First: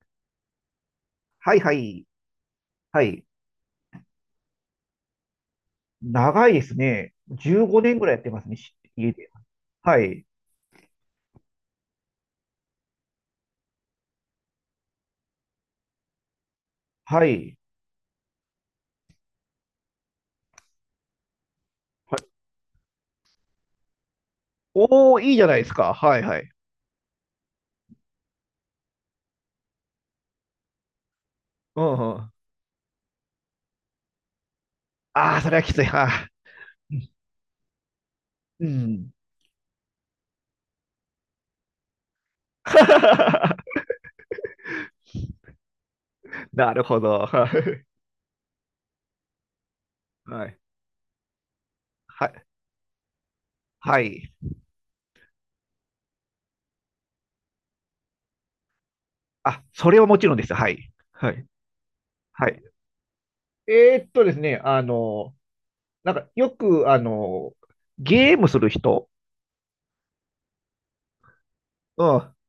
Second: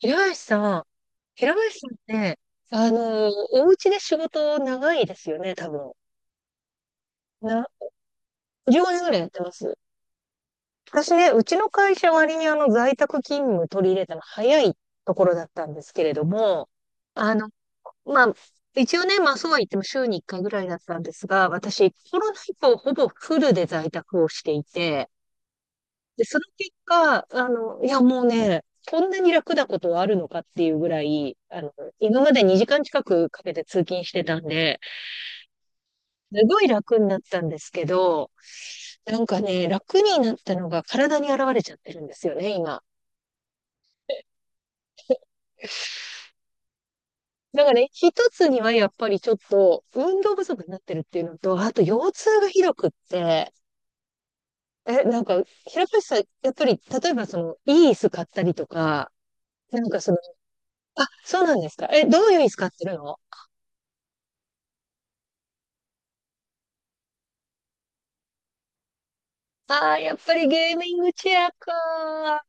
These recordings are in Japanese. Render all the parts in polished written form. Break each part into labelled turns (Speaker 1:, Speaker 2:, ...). Speaker 1: 平林さん、平
Speaker 2: はいは
Speaker 1: 林さんっ
Speaker 2: い。
Speaker 1: て、
Speaker 2: はい。
Speaker 1: お家で仕事長いですよね、多分。
Speaker 2: 長いですね。
Speaker 1: な、
Speaker 2: 15年ぐらいやってますね、し
Speaker 1: 10年ぐ
Speaker 2: 家
Speaker 1: らいや
Speaker 2: で。
Speaker 1: ってます。
Speaker 2: はい。
Speaker 1: 私ね、うちの会社割に在宅勤務取り入れたの早いところだったんですけれども、
Speaker 2: は
Speaker 1: あの、
Speaker 2: い。
Speaker 1: まあ、一応ね、まあそうは言っても週に1回ぐらいだったんですが、私、
Speaker 2: は
Speaker 1: コ
Speaker 2: い。
Speaker 1: ロナ以降ほぼフルで在宅をしていて、
Speaker 2: おー、いいじゃないですか。はい
Speaker 1: で、そ
Speaker 2: は
Speaker 1: の
Speaker 2: い。
Speaker 1: 結果、いや、もうね、こんなに楽なことはあるのかっていうぐらい、
Speaker 2: うんう
Speaker 1: 今ま
Speaker 2: ん。
Speaker 1: で2時間近くかけて通勤してたんで、
Speaker 2: ああ、それはきつい。はあ、
Speaker 1: すごい楽になったんですけど、
Speaker 2: うん。
Speaker 1: なんかね、楽になったのが体に現れちゃってるんですよね、今。
Speaker 2: なるほど。は
Speaker 1: だから
Speaker 2: い
Speaker 1: ね、一つにはやっぱりちょっと運動不
Speaker 2: はい。
Speaker 1: 足になってるっていうのと、あと腰
Speaker 2: は、
Speaker 1: 痛がひどくって、
Speaker 2: はい。
Speaker 1: え、なんか、平林さん、やっぱり、例えばその、いい椅子買ったりとか、
Speaker 2: あ、
Speaker 1: なん
Speaker 2: そ
Speaker 1: か
Speaker 2: れは
Speaker 1: その、
Speaker 2: もちろんです。はい。
Speaker 1: あ、
Speaker 2: は
Speaker 1: そう
Speaker 2: い。
Speaker 1: なんですか。え、どういう椅
Speaker 2: は
Speaker 1: 子
Speaker 2: い。
Speaker 1: 買ってるの？
Speaker 2: ですね、あの、なんかよく、ゲームする人。
Speaker 1: ああ、やっぱりゲーミングチェア
Speaker 2: うん。
Speaker 1: か。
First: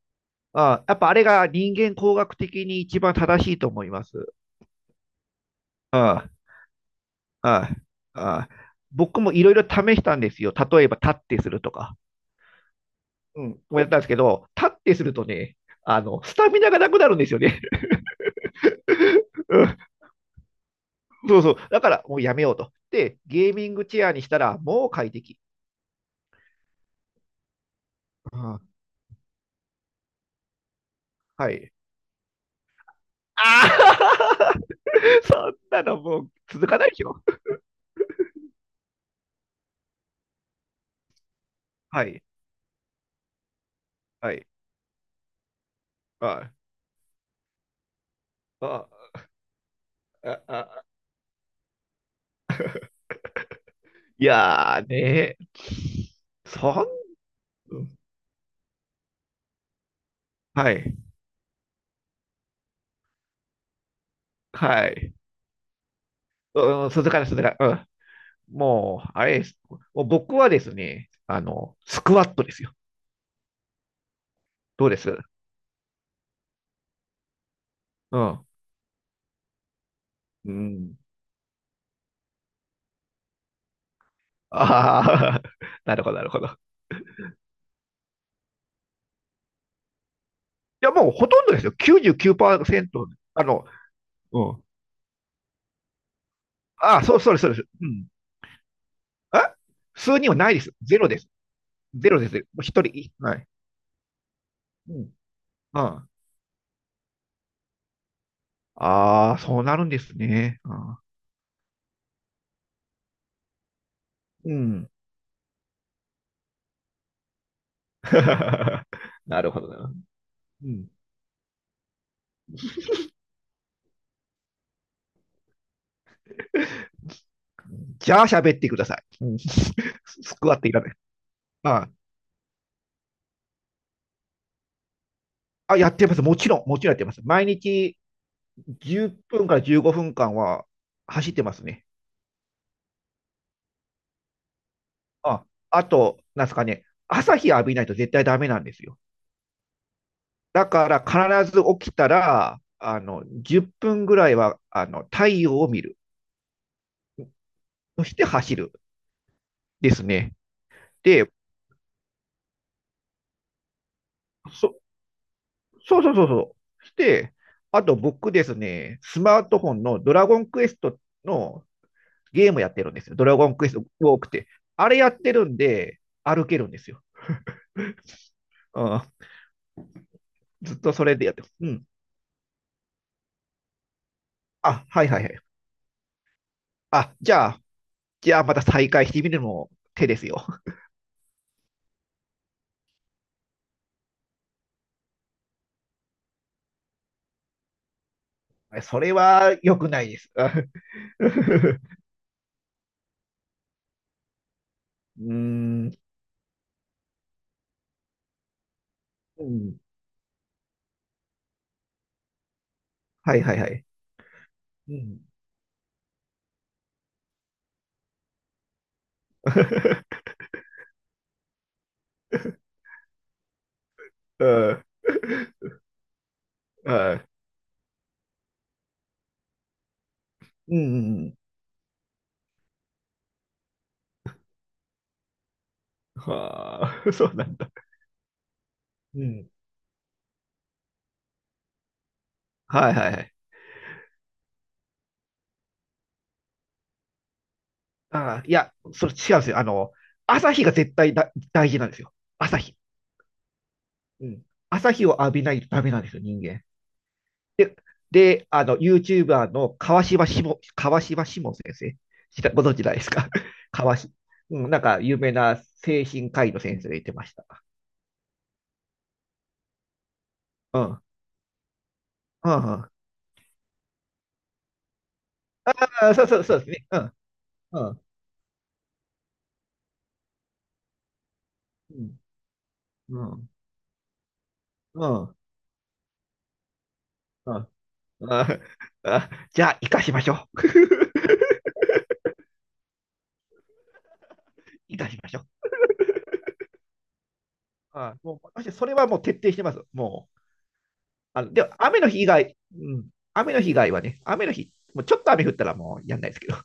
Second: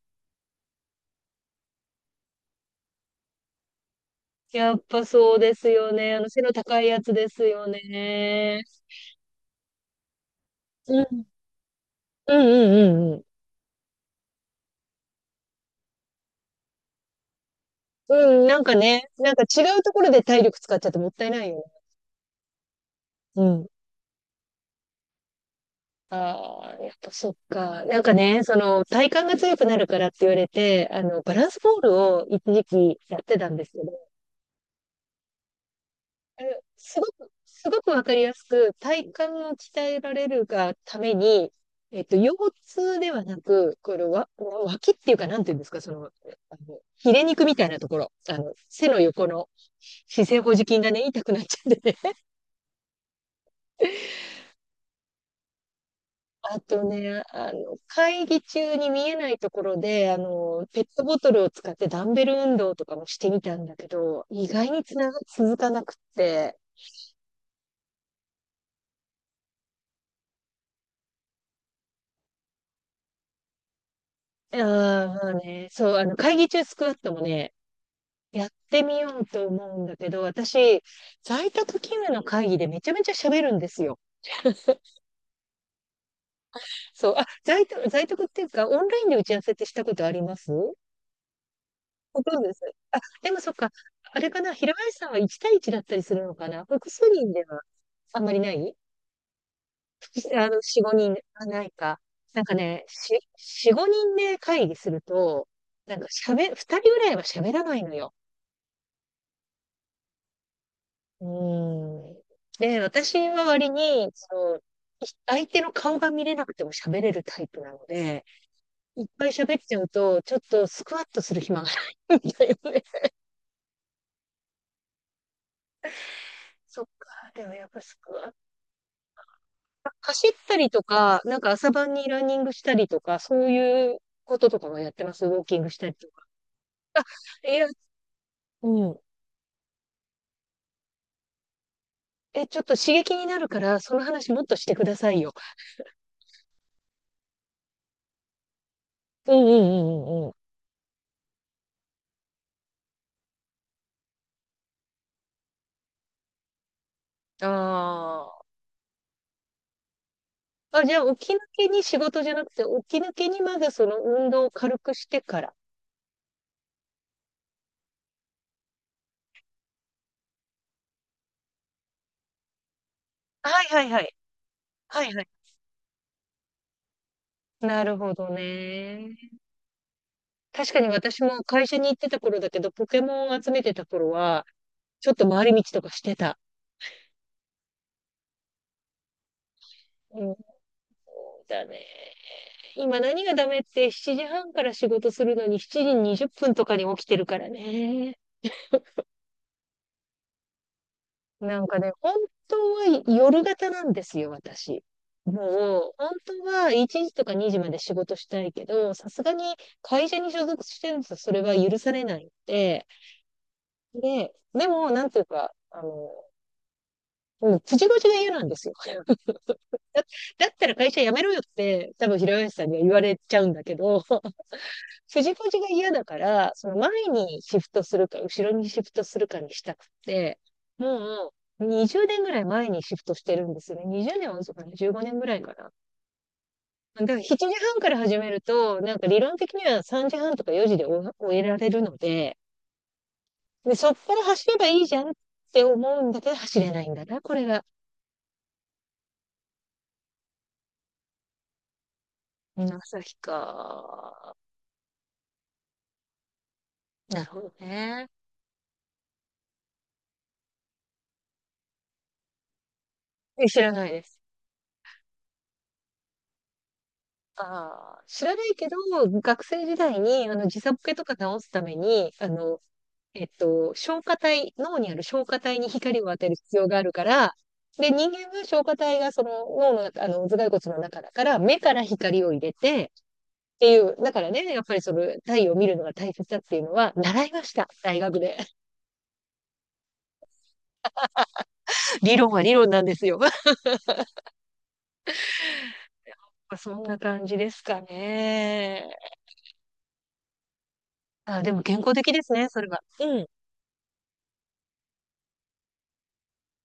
Speaker 2: あ、やっぱあれが人間工学的に一番正しいと思います。
Speaker 1: やっぱそうですよ
Speaker 2: う
Speaker 1: ね。
Speaker 2: ん。
Speaker 1: 背の高いやつですよ
Speaker 2: ああ、
Speaker 1: ね。
Speaker 2: 僕もいろいろ試したんですよ。例えば、
Speaker 1: う
Speaker 2: 立っ
Speaker 1: ん。
Speaker 2: てするとか。
Speaker 1: うんうんうんう
Speaker 2: うん。もやったんですけど、立ってするとね、スタミナがなくなるんですよね。
Speaker 1: ん。うん、なんかね、なんか 違
Speaker 2: うん、
Speaker 1: うところで体力使っちゃってもったい
Speaker 2: そう
Speaker 1: ない
Speaker 2: そう。
Speaker 1: よね。
Speaker 2: だから、もうやめようと。で、
Speaker 1: う
Speaker 2: ゲー
Speaker 1: ん。
Speaker 2: ミングチェアにしたら、もう快適。
Speaker 1: ああ、やっぱそっか。なんか
Speaker 2: う
Speaker 1: ね、そ
Speaker 2: ん、
Speaker 1: の、体幹が強くなるからって言われて、バラン
Speaker 2: は
Speaker 1: ス
Speaker 2: い。
Speaker 1: ボールを一時期やってたんで
Speaker 2: あ
Speaker 1: すけど、
Speaker 2: あ。 そんなのもう
Speaker 1: あの
Speaker 2: 続かないで
Speaker 1: す
Speaker 2: し
Speaker 1: ご
Speaker 2: ょ。
Speaker 1: く、すごくわかりやすく、体幹を鍛えられるがために、
Speaker 2: はい。
Speaker 1: 腰痛ではなく、このわ、
Speaker 2: はい。
Speaker 1: 脇っていうか、なんていうんですか、その、
Speaker 2: あ
Speaker 1: ヒレ肉みたいなところ、背の
Speaker 2: あ、
Speaker 1: 横の姿
Speaker 2: あ
Speaker 1: 勢保持筋
Speaker 2: あ、
Speaker 1: がね、痛くなっちゃってね。
Speaker 2: いやーね。
Speaker 1: あ
Speaker 2: そ
Speaker 1: と
Speaker 2: ん、
Speaker 1: ね、会議中に見えないところで、
Speaker 2: は
Speaker 1: ペッ
Speaker 2: い。
Speaker 1: トボトルを使ってダンベル運動とかもしてみたんだけど、意外に
Speaker 2: は
Speaker 1: つな
Speaker 2: い。
Speaker 1: が、続かなくって、
Speaker 2: うん、続かない、続かない。うん。もう、あれです。もう僕はですね、スクワットですよ。どうで
Speaker 1: ああ、
Speaker 2: す？
Speaker 1: まあね、そう、会議中スクワットもね、
Speaker 2: うん。
Speaker 1: やってみようと思うんだけど、
Speaker 2: う
Speaker 1: 私、
Speaker 2: ん。
Speaker 1: 在宅勤務の会議でめちゃめちゃ喋るんですよ。
Speaker 2: ああ、なるほど、なるほど。い
Speaker 1: そう、あ、在宅っていうか、オンラインで打ち合わせってしたことあります？
Speaker 2: や、もうほとんどですよ。
Speaker 1: ほとんどです。あ、
Speaker 2: 99%。
Speaker 1: でも
Speaker 2: あ
Speaker 1: そっ
Speaker 2: の、
Speaker 1: か、あれ
Speaker 2: う
Speaker 1: かな、
Speaker 2: ん。
Speaker 1: 平林さんは1対1だったりするのかな？複
Speaker 2: ああ、
Speaker 1: 数
Speaker 2: そう、
Speaker 1: 人
Speaker 2: そうです、
Speaker 1: で
Speaker 2: そうで
Speaker 1: は
Speaker 2: す。うん。
Speaker 1: あんまりない？
Speaker 2: あ、数人は
Speaker 1: 複あ
Speaker 2: な
Speaker 1: の、
Speaker 2: いです。
Speaker 1: 4、
Speaker 2: ゼロ
Speaker 1: 5人、
Speaker 2: です。
Speaker 1: はないか。
Speaker 2: ゼロです。も
Speaker 1: なんか
Speaker 2: う一
Speaker 1: ね、
Speaker 2: 人。はい。
Speaker 1: 4、5人で会議す
Speaker 2: う
Speaker 1: る
Speaker 2: ん。
Speaker 1: と、
Speaker 2: う
Speaker 1: なんか
Speaker 2: ん。
Speaker 1: 喋、2人ぐらいは喋らないのよ。
Speaker 2: ああー、そうなるんですね。あ
Speaker 1: うん。で、私は割に、そ
Speaker 2: ー、う
Speaker 1: の、
Speaker 2: ん。
Speaker 1: 相手の顔が見れなくても喋れるタイプなので、いっぱい
Speaker 2: なる
Speaker 1: 喋っ
Speaker 2: ほど
Speaker 1: ちゃう
Speaker 2: な。
Speaker 1: と、ちょっと
Speaker 2: う
Speaker 1: ス
Speaker 2: ん。
Speaker 1: クワットする暇がないんだよね。そっか、でもやっぱスク
Speaker 2: じゃ
Speaker 1: ワ
Speaker 2: あ、
Speaker 1: ット。
Speaker 2: 喋ってください。うん。ス、
Speaker 1: 走っ
Speaker 2: スク
Speaker 1: た
Speaker 2: ワット
Speaker 1: り
Speaker 2: いら
Speaker 1: と
Speaker 2: ない。
Speaker 1: か、なんか朝
Speaker 2: あ、
Speaker 1: 晩にランニングしたりとか、そういうこととかもやってます。ウォーキングし
Speaker 2: あ、
Speaker 1: た
Speaker 2: や
Speaker 1: り
Speaker 2: っ
Speaker 1: と
Speaker 2: てます。
Speaker 1: か。
Speaker 2: もちろんやってます。毎
Speaker 1: いや、
Speaker 2: 日
Speaker 1: うん。
Speaker 2: 10分から15分間は走ってますね。
Speaker 1: え、ちょっと刺激になるから、その話もっとしてくださいよ。
Speaker 2: あ、あと、なんですかね、朝日浴びないと絶対ダメなんですよ。
Speaker 1: うんうんうんうんう
Speaker 2: だから必ず起きたら、10分ぐらいは、太陽を見る。
Speaker 1: ん。
Speaker 2: そして
Speaker 1: ああ。
Speaker 2: 走る。ですね。
Speaker 1: あ、じゃあ、起
Speaker 2: で、
Speaker 1: き抜けに仕事じゃなくて、起き抜けにまずその運動を
Speaker 2: そ、
Speaker 1: 軽くしてから。
Speaker 2: そうそうそうそう。して、あと僕ですね、スマートフォンのドラゴンクエストのゲームやってるんですよ。ドラゴン
Speaker 1: はい
Speaker 2: クエス
Speaker 1: は
Speaker 2: ト
Speaker 1: いはい。
Speaker 2: 多くて。あれ
Speaker 1: は
Speaker 2: や
Speaker 1: い
Speaker 2: っ
Speaker 1: はい。
Speaker 2: てるんで、歩けるんですよ。
Speaker 1: なるほど
Speaker 2: うん、
Speaker 1: ね。確
Speaker 2: ずっ
Speaker 1: かに
Speaker 2: とそれ
Speaker 1: 私
Speaker 2: でやって
Speaker 1: も
Speaker 2: ます。
Speaker 1: 会
Speaker 2: う
Speaker 1: 社
Speaker 2: ん。
Speaker 1: に行ってた頃だけど、ポケモンを集めてた頃は、
Speaker 2: あ、はい
Speaker 1: ちょっ
Speaker 2: はい
Speaker 1: と
Speaker 2: はい。
Speaker 1: 回り道とかしてた。
Speaker 2: あ、じゃあ、じゃあまた再開してみるのも手で
Speaker 1: う
Speaker 2: す
Speaker 1: ん、そ
Speaker 2: よ。
Speaker 1: うだね。今何がダメって、7時半から仕事するのに7時20分とかに起きてるからね。
Speaker 2: それは良くないです。あ。
Speaker 1: なんか
Speaker 2: う
Speaker 1: ね、本当は夜型なんですよ、私。
Speaker 2: ー
Speaker 1: もう、
Speaker 2: ん。
Speaker 1: 本当は1時とか2時まで仕事したいけど、さすが
Speaker 2: う
Speaker 1: に
Speaker 2: ん。
Speaker 1: 会社に所属してるとそれは許されないっで、
Speaker 2: はいはいはい。
Speaker 1: でも、
Speaker 2: う
Speaker 1: なんて
Speaker 2: ん。
Speaker 1: いうか、もう、口々が嫌なんですよ。だ、だったら会社辞めろよって、多分平林さんには言われちゃうんだけど、
Speaker 2: うん。
Speaker 1: 藤子が嫌だから、その前
Speaker 2: はい、
Speaker 1: にシフトするか、後ろにシフトするかにしたくて、
Speaker 2: うん。うんう
Speaker 1: も
Speaker 2: ん。
Speaker 1: う20年ぐらい前にシフトしてるんですね。20年は遅かない、15年ぐらいかな。
Speaker 2: は
Speaker 1: だ
Speaker 2: あ、
Speaker 1: から
Speaker 2: そう
Speaker 1: 7
Speaker 2: な
Speaker 1: 時
Speaker 2: んだ。
Speaker 1: 半から始めると、なんか理
Speaker 2: う
Speaker 1: 論
Speaker 2: ん。
Speaker 1: 的には3時半とか4時で終えられるので、
Speaker 2: はいはいはい。
Speaker 1: で、そっから走ればいいじゃんって思うんだけど、走れないんだな、これが。
Speaker 2: ああ、いや、それ違うんですよ。朝日が絶対だ大事なんですよ。朝
Speaker 1: うん、
Speaker 2: 日。
Speaker 1: 朝日
Speaker 2: う
Speaker 1: か。
Speaker 2: ん。朝日を浴びないとダメなんですよ、人間。
Speaker 1: なるほど
Speaker 2: で、
Speaker 1: ね。
Speaker 2: で、YouTuber の川島しも先生、ご存知ないですか？
Speaker 1: え、知 らない
Speaker 2: 川
Speaker 1: で
Speaker 2: し、
Speaker 1: す。
Speaker 2: うん、なんか有名な精神科医の先生が言ってました。
Speaker 1: ああ、知らないけど、学生時代に、時差ボ
Speaker 2: うん。う
Speaker 1: ケと
Speaker 2: ん、
Speaker 1: か直すために、
Speaker 2: うん。
Speaker 1: 消化体、脳にある消化体に光を
Speaker 2: あ、
Speaker 1: 当てる
Speaker 2: そ
Speaker 1: 必
Speaker 2: うで
Speaker 1: 要
Speaker 2: す
Speaker 1: があ
Speaker 2: ね。
Speaker 1: る
Speaker 2: う
Speaker 1: から、
Speaker 2: ん、
Speaker 1: で、
Speaker 2: うん、
Speaker 1: 人間は消化体がその脳の、頭蓋骨の中だから、目から
Speaker 2: うん、
Speaker 1: 光を入れて、
Speaker 2: うん、
Speaker 1: っていう、だからね、やっぱりその
Speaker 2: うん、
Speaker 1: 太陽を見るのが大切だっていうのは、習いまし
Speaker 2: うん。
Speaker 1: た。大学で。
Speaker 2: ああ、じゃあ、生かしましょう。
Speaker 1: 理論は理論なんですよ。
Speaker 2: 生かしましょう。
Speaker 1: そんな感じですか
Speaker 2: あ、もう、私、それ
Speaker 1: ね。
Speaker 2: はもう徹底してます。もう、
Speaker 1: あ、でも
Speaker 2: でも、
Speaker 1: 健康
Speaker 2: 雨の
Speaker 1: 的で
Speaker 2: 日以
Speaker 1: すね、
Speaker 2: 外、
Speaker 1: それは。
Speaker 2: うん、
Speaker 1: うん。
Speaker 2: 雨の日以外はね、雨の日、もうちょっと雨降ったらもうやんないですけど。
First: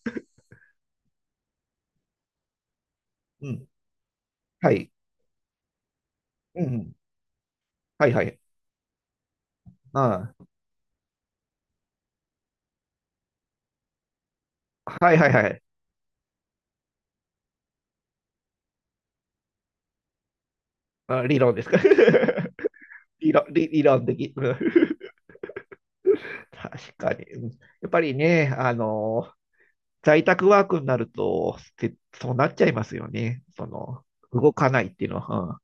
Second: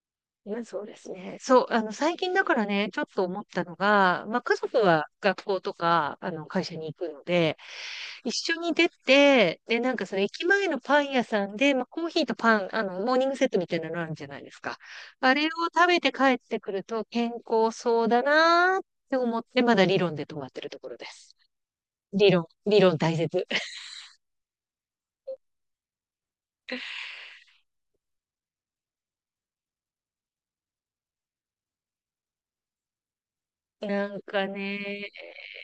Speaker 1: いや、そうですね。そう、最近だからね、ちょっと思っ
Speaker 2: う
Speaker 1: た
Speaker 2: ん。
Speaker 1: のが、まあ、家
Speaker 2: は
Speaker 1: 族
Speaker 2: い。
Speaker 1: は学校とか、
Speaker 2: う
Speaker 1: 会社に
Speaker 2: ん。
Speaker 1: 行くので、
Speaker 2: はいはい。
Speaker 1: 一緒に出て、で、なんかその
Speaker 2: あ
Speaker 1: 駅前のパン屋さんで、まあ、コーヒーとパン、モーニングセットみたいなのあるじゃないですか。
Speaker 2: あ、はいはい
Speaker 1: あれを
Speaker 2: はい。
Speaker 1: 食べて帰ってくると健康そうだなーって思って、まだ理論で止まってるところで
Speaker 2: あ、
Speaker 1: す。
Speaker 2: 理論ですか。
Speaker 1: 理論、理論大 切。
Speaker 2: 理論的。うん。 確かに。うん、やっぱりね、在宅ワークになると、せそうなっちゃいますよね。その、
Speaker 1: なんか
Speaker 2: 動かないっていう
Speaker 1: ね、
Speaker 2: のは。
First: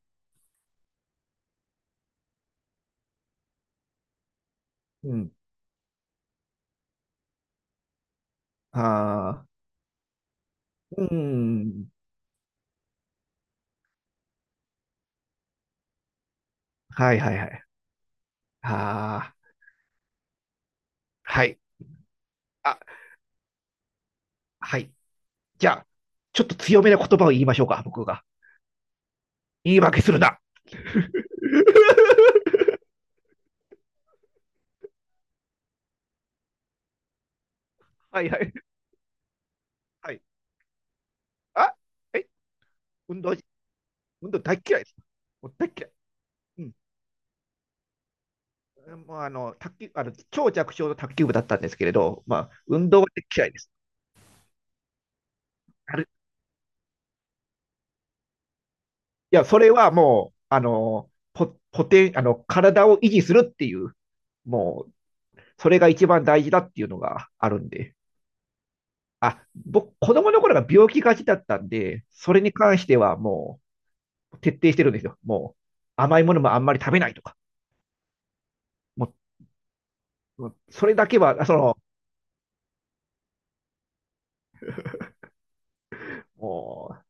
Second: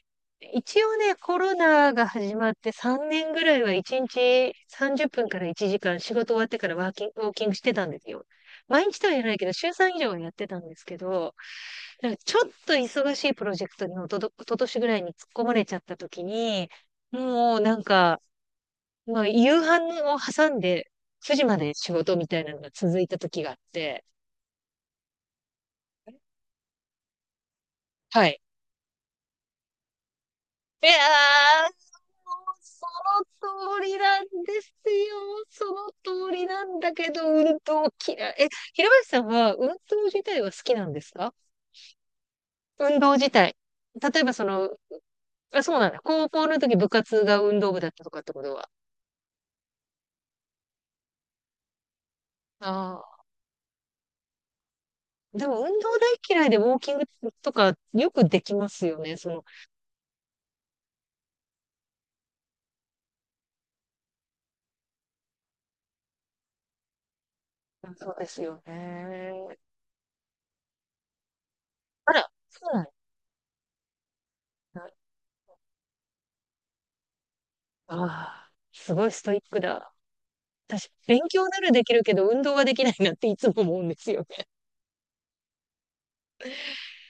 Speaker 1: 一応ね、コロナが始まって3年ぐらいは1日30
Speaker 2: うん。う
Speaker 1: 分
Speaker 2: ん、
Speaker 1: から1時間仕事終わってからワーキング、ウォーキングしてたんですよ。毎日とは言わないけ
Speaker 2: ああ、
Speaker 1: ど、週3以上はやってたんですけ
Speaker 2: う
Speaker 1: ど、
Speaker 2: ん。
Speaker 1: なんかちょっと忙しいプロジェクトにおととしぐらいに突っ込まれちゃった時に、
Speaker 2: はいはいは
Speaker 1: もう
Speaker 2: い。
Speaker 1: なんか、まあ、
Speaker 2: あ
Speaker 1: 夕飯を挟んで
Speaker 2: あ、
Speaker 1: 9
Speaker 2: は
Speaker 1: 時ま
Speaker 2: い。
Speaker 1: で仕事みたいなのが
Speaker 2: あ、
Speaker 1: 続いた時があって、
Speaker 2: はい。じゃあ、ちょっと強めな言葉を言いましょうか、僕が。
Speaker 1: はい。
Speaker 2: 言い訳するな。
Speaker 1: いや、その通りなんですよ。その通りなんだけど、運動
Speaker 2: は
Speaker 1: 嫌
Speaker 2: いは
Speaker 1: い。え、
Speaker 2: い。
Speaker 1: 平林さんは運動
Speaker 2: は
Speaker 1: 自
Speaker 2: い。
Speaker 1: 体は好きなんですか？
Speaker 2: あ、え、
Speaker 1: 運動
Speaker 2: 運
Speaker 1: 自
Speaker 2: 動、
Speaker 1: 体。例え
Speaker 2: 運
Speaker 1: ば
Speaker 2: 動
Speaker 1: そ
Speaker 2: 大
Speaker 1: の、
Speaker 2: 嫌いです。もう
Speaker 1: あ、
Speaker 2: 大
Speaker 1: そう
Speaker 2: 嫌
Speaker 1: な
Speaker 2: い。
Speaker 1: んだ。高校の
Speaker 2: うん。
Speaker 1: 時部活が運動部だったとかってことは。
Speaker 2: もう、卓球、超弱小の卓球部だったんですけれど、まあ、運動は
Speaker 1: あ
Speaker 2: 大嫌いです。
Speaker 1: あ。でも運
Speaker 2: あ
Speaker 1: 動
Speaker 2: る、
Speaker 1: 大嫌いでウォーキングとかよくできますよね。そ
Speaker 2: い
Speaker 1: の、
Speaker 2: や、それはもう、あの、ポ、ポテン、あの、体を維持するっていう、もう、それが一番大事だっていうのがあるんで。
Speaker 1: そうですよね。
Speaker 2: あ、僕、子供の頃が病気がちだったんで、
Speaker 1: あら、
Speaker 2: それに
Speaker 1: そう
Speaker 2: 関
Speaker 1: なん
Speaker 2: してはもう、徹底して
Speaker 1: だ。
Speaker 2: るんですよ。もう、甘いものもあんまり食べないとか。
Speaker 1: ああ、すご
Speaker 2: も
Speaker 1: いストイックだ。
Speaker 2: う、もうそ
Speaker 1: 私、
Speaker 2: れだけ
Speaker 1: 勉
Speaker 2: は、
Speaker 1: 強
Speaker 2: そ
Speaker 1: なら
Speaker 2: の、
Speaker 1: できるけど運動はできないなっていつも思うんですよ。
Speaker 2: も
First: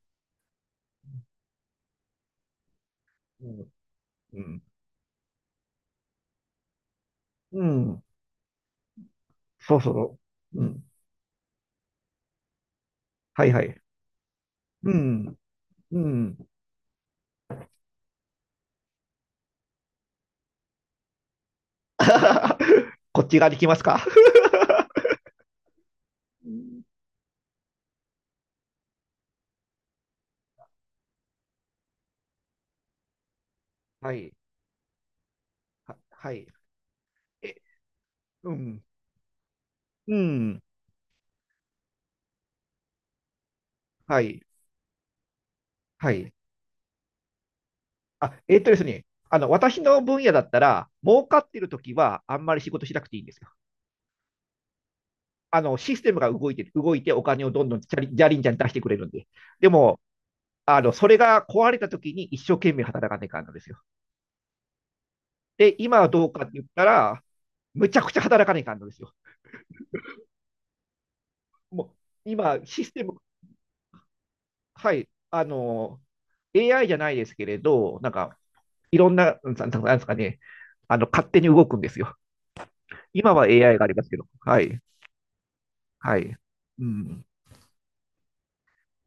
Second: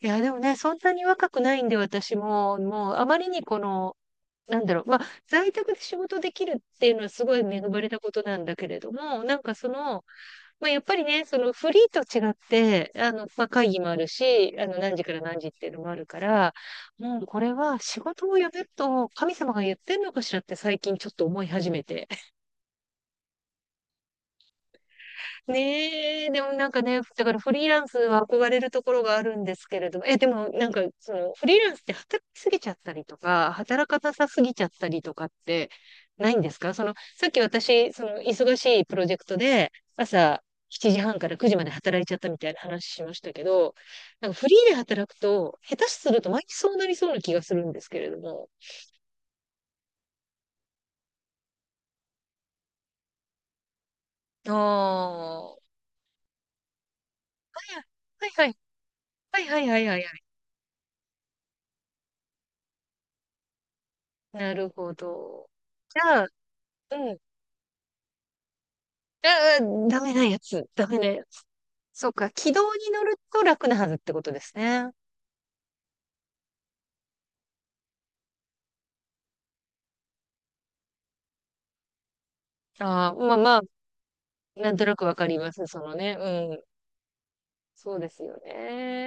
Speaker 1: いや、でもね、そんなに若くないんで、私も、もう、あまりに
Speaker 2: う、う
Speaker 1: こ
Speaker 2: ん、
Speaker 1: の、
Speaker 2: う
Speaker 1: な
Speaker 2: ん、
Speaker 1: んだろう、まあ、在宅で仕事できるっていうのはすごい恵
Speaker 2: う
Speaker 1: まれた
Speaker 2: ん、
Speaker 1: ことなんだけれども、なんかそ
Speaker 2: そう
Speaker 1: の、
Speaker 2: そう。う
Speaker 1: まあ、やっ
Speaker 2: ん。
Speaker 1: ぱりね、そのフリーと違って、ま
Speaker 2: は
Speaker 1: あ、
Speaker 2: いは
Speaker 1: 会議
Speaker 2: い。
Speaker 1: もあるし、
Speaker 2: う
Speaker 1: 何時から何
Speaker 2: ん。
Speaker 1: 時っていうのもあ
Speaker 2: う
Speaker 1: るか
Speaker 2: ん。
Speaker 1: ら、もうこれは仕事を辞めると神様が言ってんのかしらって最近ちょっと思い始めて。
Speaker 2: こっち側できますか？
Speaker 1: ねえ、で
Speaker 2: う
Speaker 1: もなんか
Speaker 2: ん。
Speaker 1: ね、だからフリーランスは憧れるところがあるんですけれども、え、でもなんかそのフリーランスって働きすぎちゃったりとか、働か な
Speaker 2: は
Speaker 1: さ
Speaker 2: い。
Speaker 1: すぎちゃったりとかって
Speaker 2: は、
Speaker 1: な
Speaker 2: は
Speaker 1: いん
Speaker 2: い。
Speaker 1: ですか？その、さっき
Speaker 2: え、
Speaker 1: 私、その
Speaker 2: う
Speaker 1: 忙し
Speaker 2: ん。
Speaker 1: いプロジェクトで
Speaker 2: う
Speaker 1: 朝
Speaker 2: ん。
Speaker 1: 7時半から9時まで働いちゃったみたいな話しましたけど、
Speaker 2: は
Speaker 1: なんか
Speaker 2: い。
Speaker 1: フリーで働くと、下手す
Speaker 2: は
Speaker 1: ると
Speaker 2: い。
Speaker 1: 毎日そうなりそうな気がするんですけれど
Speaker 2: あ、
Speaker 1: も。
Speaker 2: えっとですね。私の分野だったら、儲かってるときは、あんまり仕事しなくていいんですよ。
Speaker 1: ああ、は
Speaker 2: システムが動いてお金をどんどんじゃりじ
Speaker 1: い
Speaker 2: ゃりん
Speaker 1: は
Speaker 2: じ
Speaker 1: い
Speaker 2: ゃん出してくれるんで。
Speaker 1: はいは
Speaker 2: で
Speaker 1: いはいはいは
Speaker 2: も、
Speaker 1: いはい。
Speaker 2: それが壊れたときに一生懸命働かないかんのですよ。
Speaker 1: なるほど。
Speaker 2: で、
Speaker 1: じ
Speaker 2: 今は
Speaker 1: ゃ
Speaker 2: ど
Speaker 1: あ、
Speaker 2: うかって言った
Speaker 1: うん。
Speaker 2: ら、むちゃくちゃ働かないかんのですよ。
Speaker 1: ああ、ダメなやつ。ダメなやつ。
Speaker 2: もう
Speaker 1: そうか。軌
Speaker 2: 今、
Speaker 1: 道
Speaker 2: シ
Speaker 1: に
Speaker 2: ス
Speaker 1: 乗
Speaker 2: テム、
Speaker 1: ると楽なはずってことですね。
Speaker 2: はい、あの、AI じゃないですけれど、なんか、いろんな、うん、なんなんですかね、勝手に動くんですよ。
Speaker 1: ああ、ま
Speaker 2: 今
Speaker 1: あ
Speaker 2: は
Speaker 1: まあ、
Speaker 2: AI がありますけど、は
Speaker 1: なん
Speaker 2: い、
Speaker 1: となくわかります。そのね。
Speaker 2: はい。
Speaker 1: うん。
Speaker 2: うん。
Speaker 1: そうですよ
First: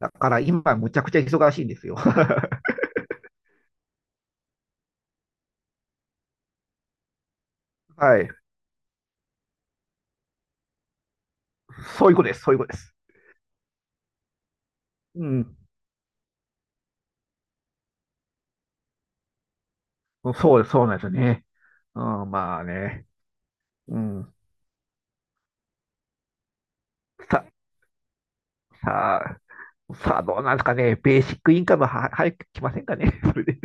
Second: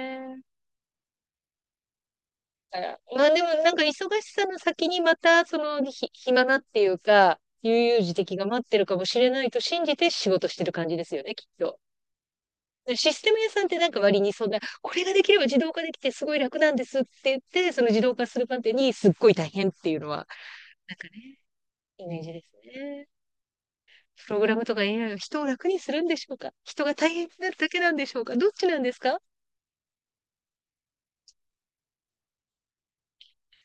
Speaker 2: だから今、むちゃくちゃ忙しいんですよ。は
Speaker 1: だからまあでもなんか忙しさの先にまた、その、暇なっていうか、悠々自
Speaker 2: い。
Speaker 1: 適が待ってるかもしれないと信じて仕事してる感じですよね、きっと。
Speaker 2: そういうことです。
Speaker 1: でシステム屋さんってなんか割にそんな、これがで
Speaker 2: う
Speaker 1: きれば
Speaker 2: ん。
Speaker 1: 自動化できてすごい楽なんですって言って、その自動化するまでにすっごい大変っていうのは、
Speaker 2: そうです、そう
Speaker 1: な
Speaker 2: な
Speaker 1: ん
Speaker 2: んです
Speaker 1: か
Speaker 2: よ
Speaker 1: ね、
Speaker 2: ね。う
Speaker 1: イメー
Speaker 2: ん、
Speaker 1: ジです
Speaker 2: まあね。
Speaker 1: ね。
Speaker 2: う
Speaker 1: プ
Speaker 2: ん。
Speaker 1: ログラムとか AI は人を楽にするんでしょうか？人が大変に
Speaker 2: さ、
Speaker 1: なるだけなんでしょうか？どっちなんですか？
Speaker 2: ささあ、どうなんですかね。ベーシックインカムは早く来ませんかね。それで。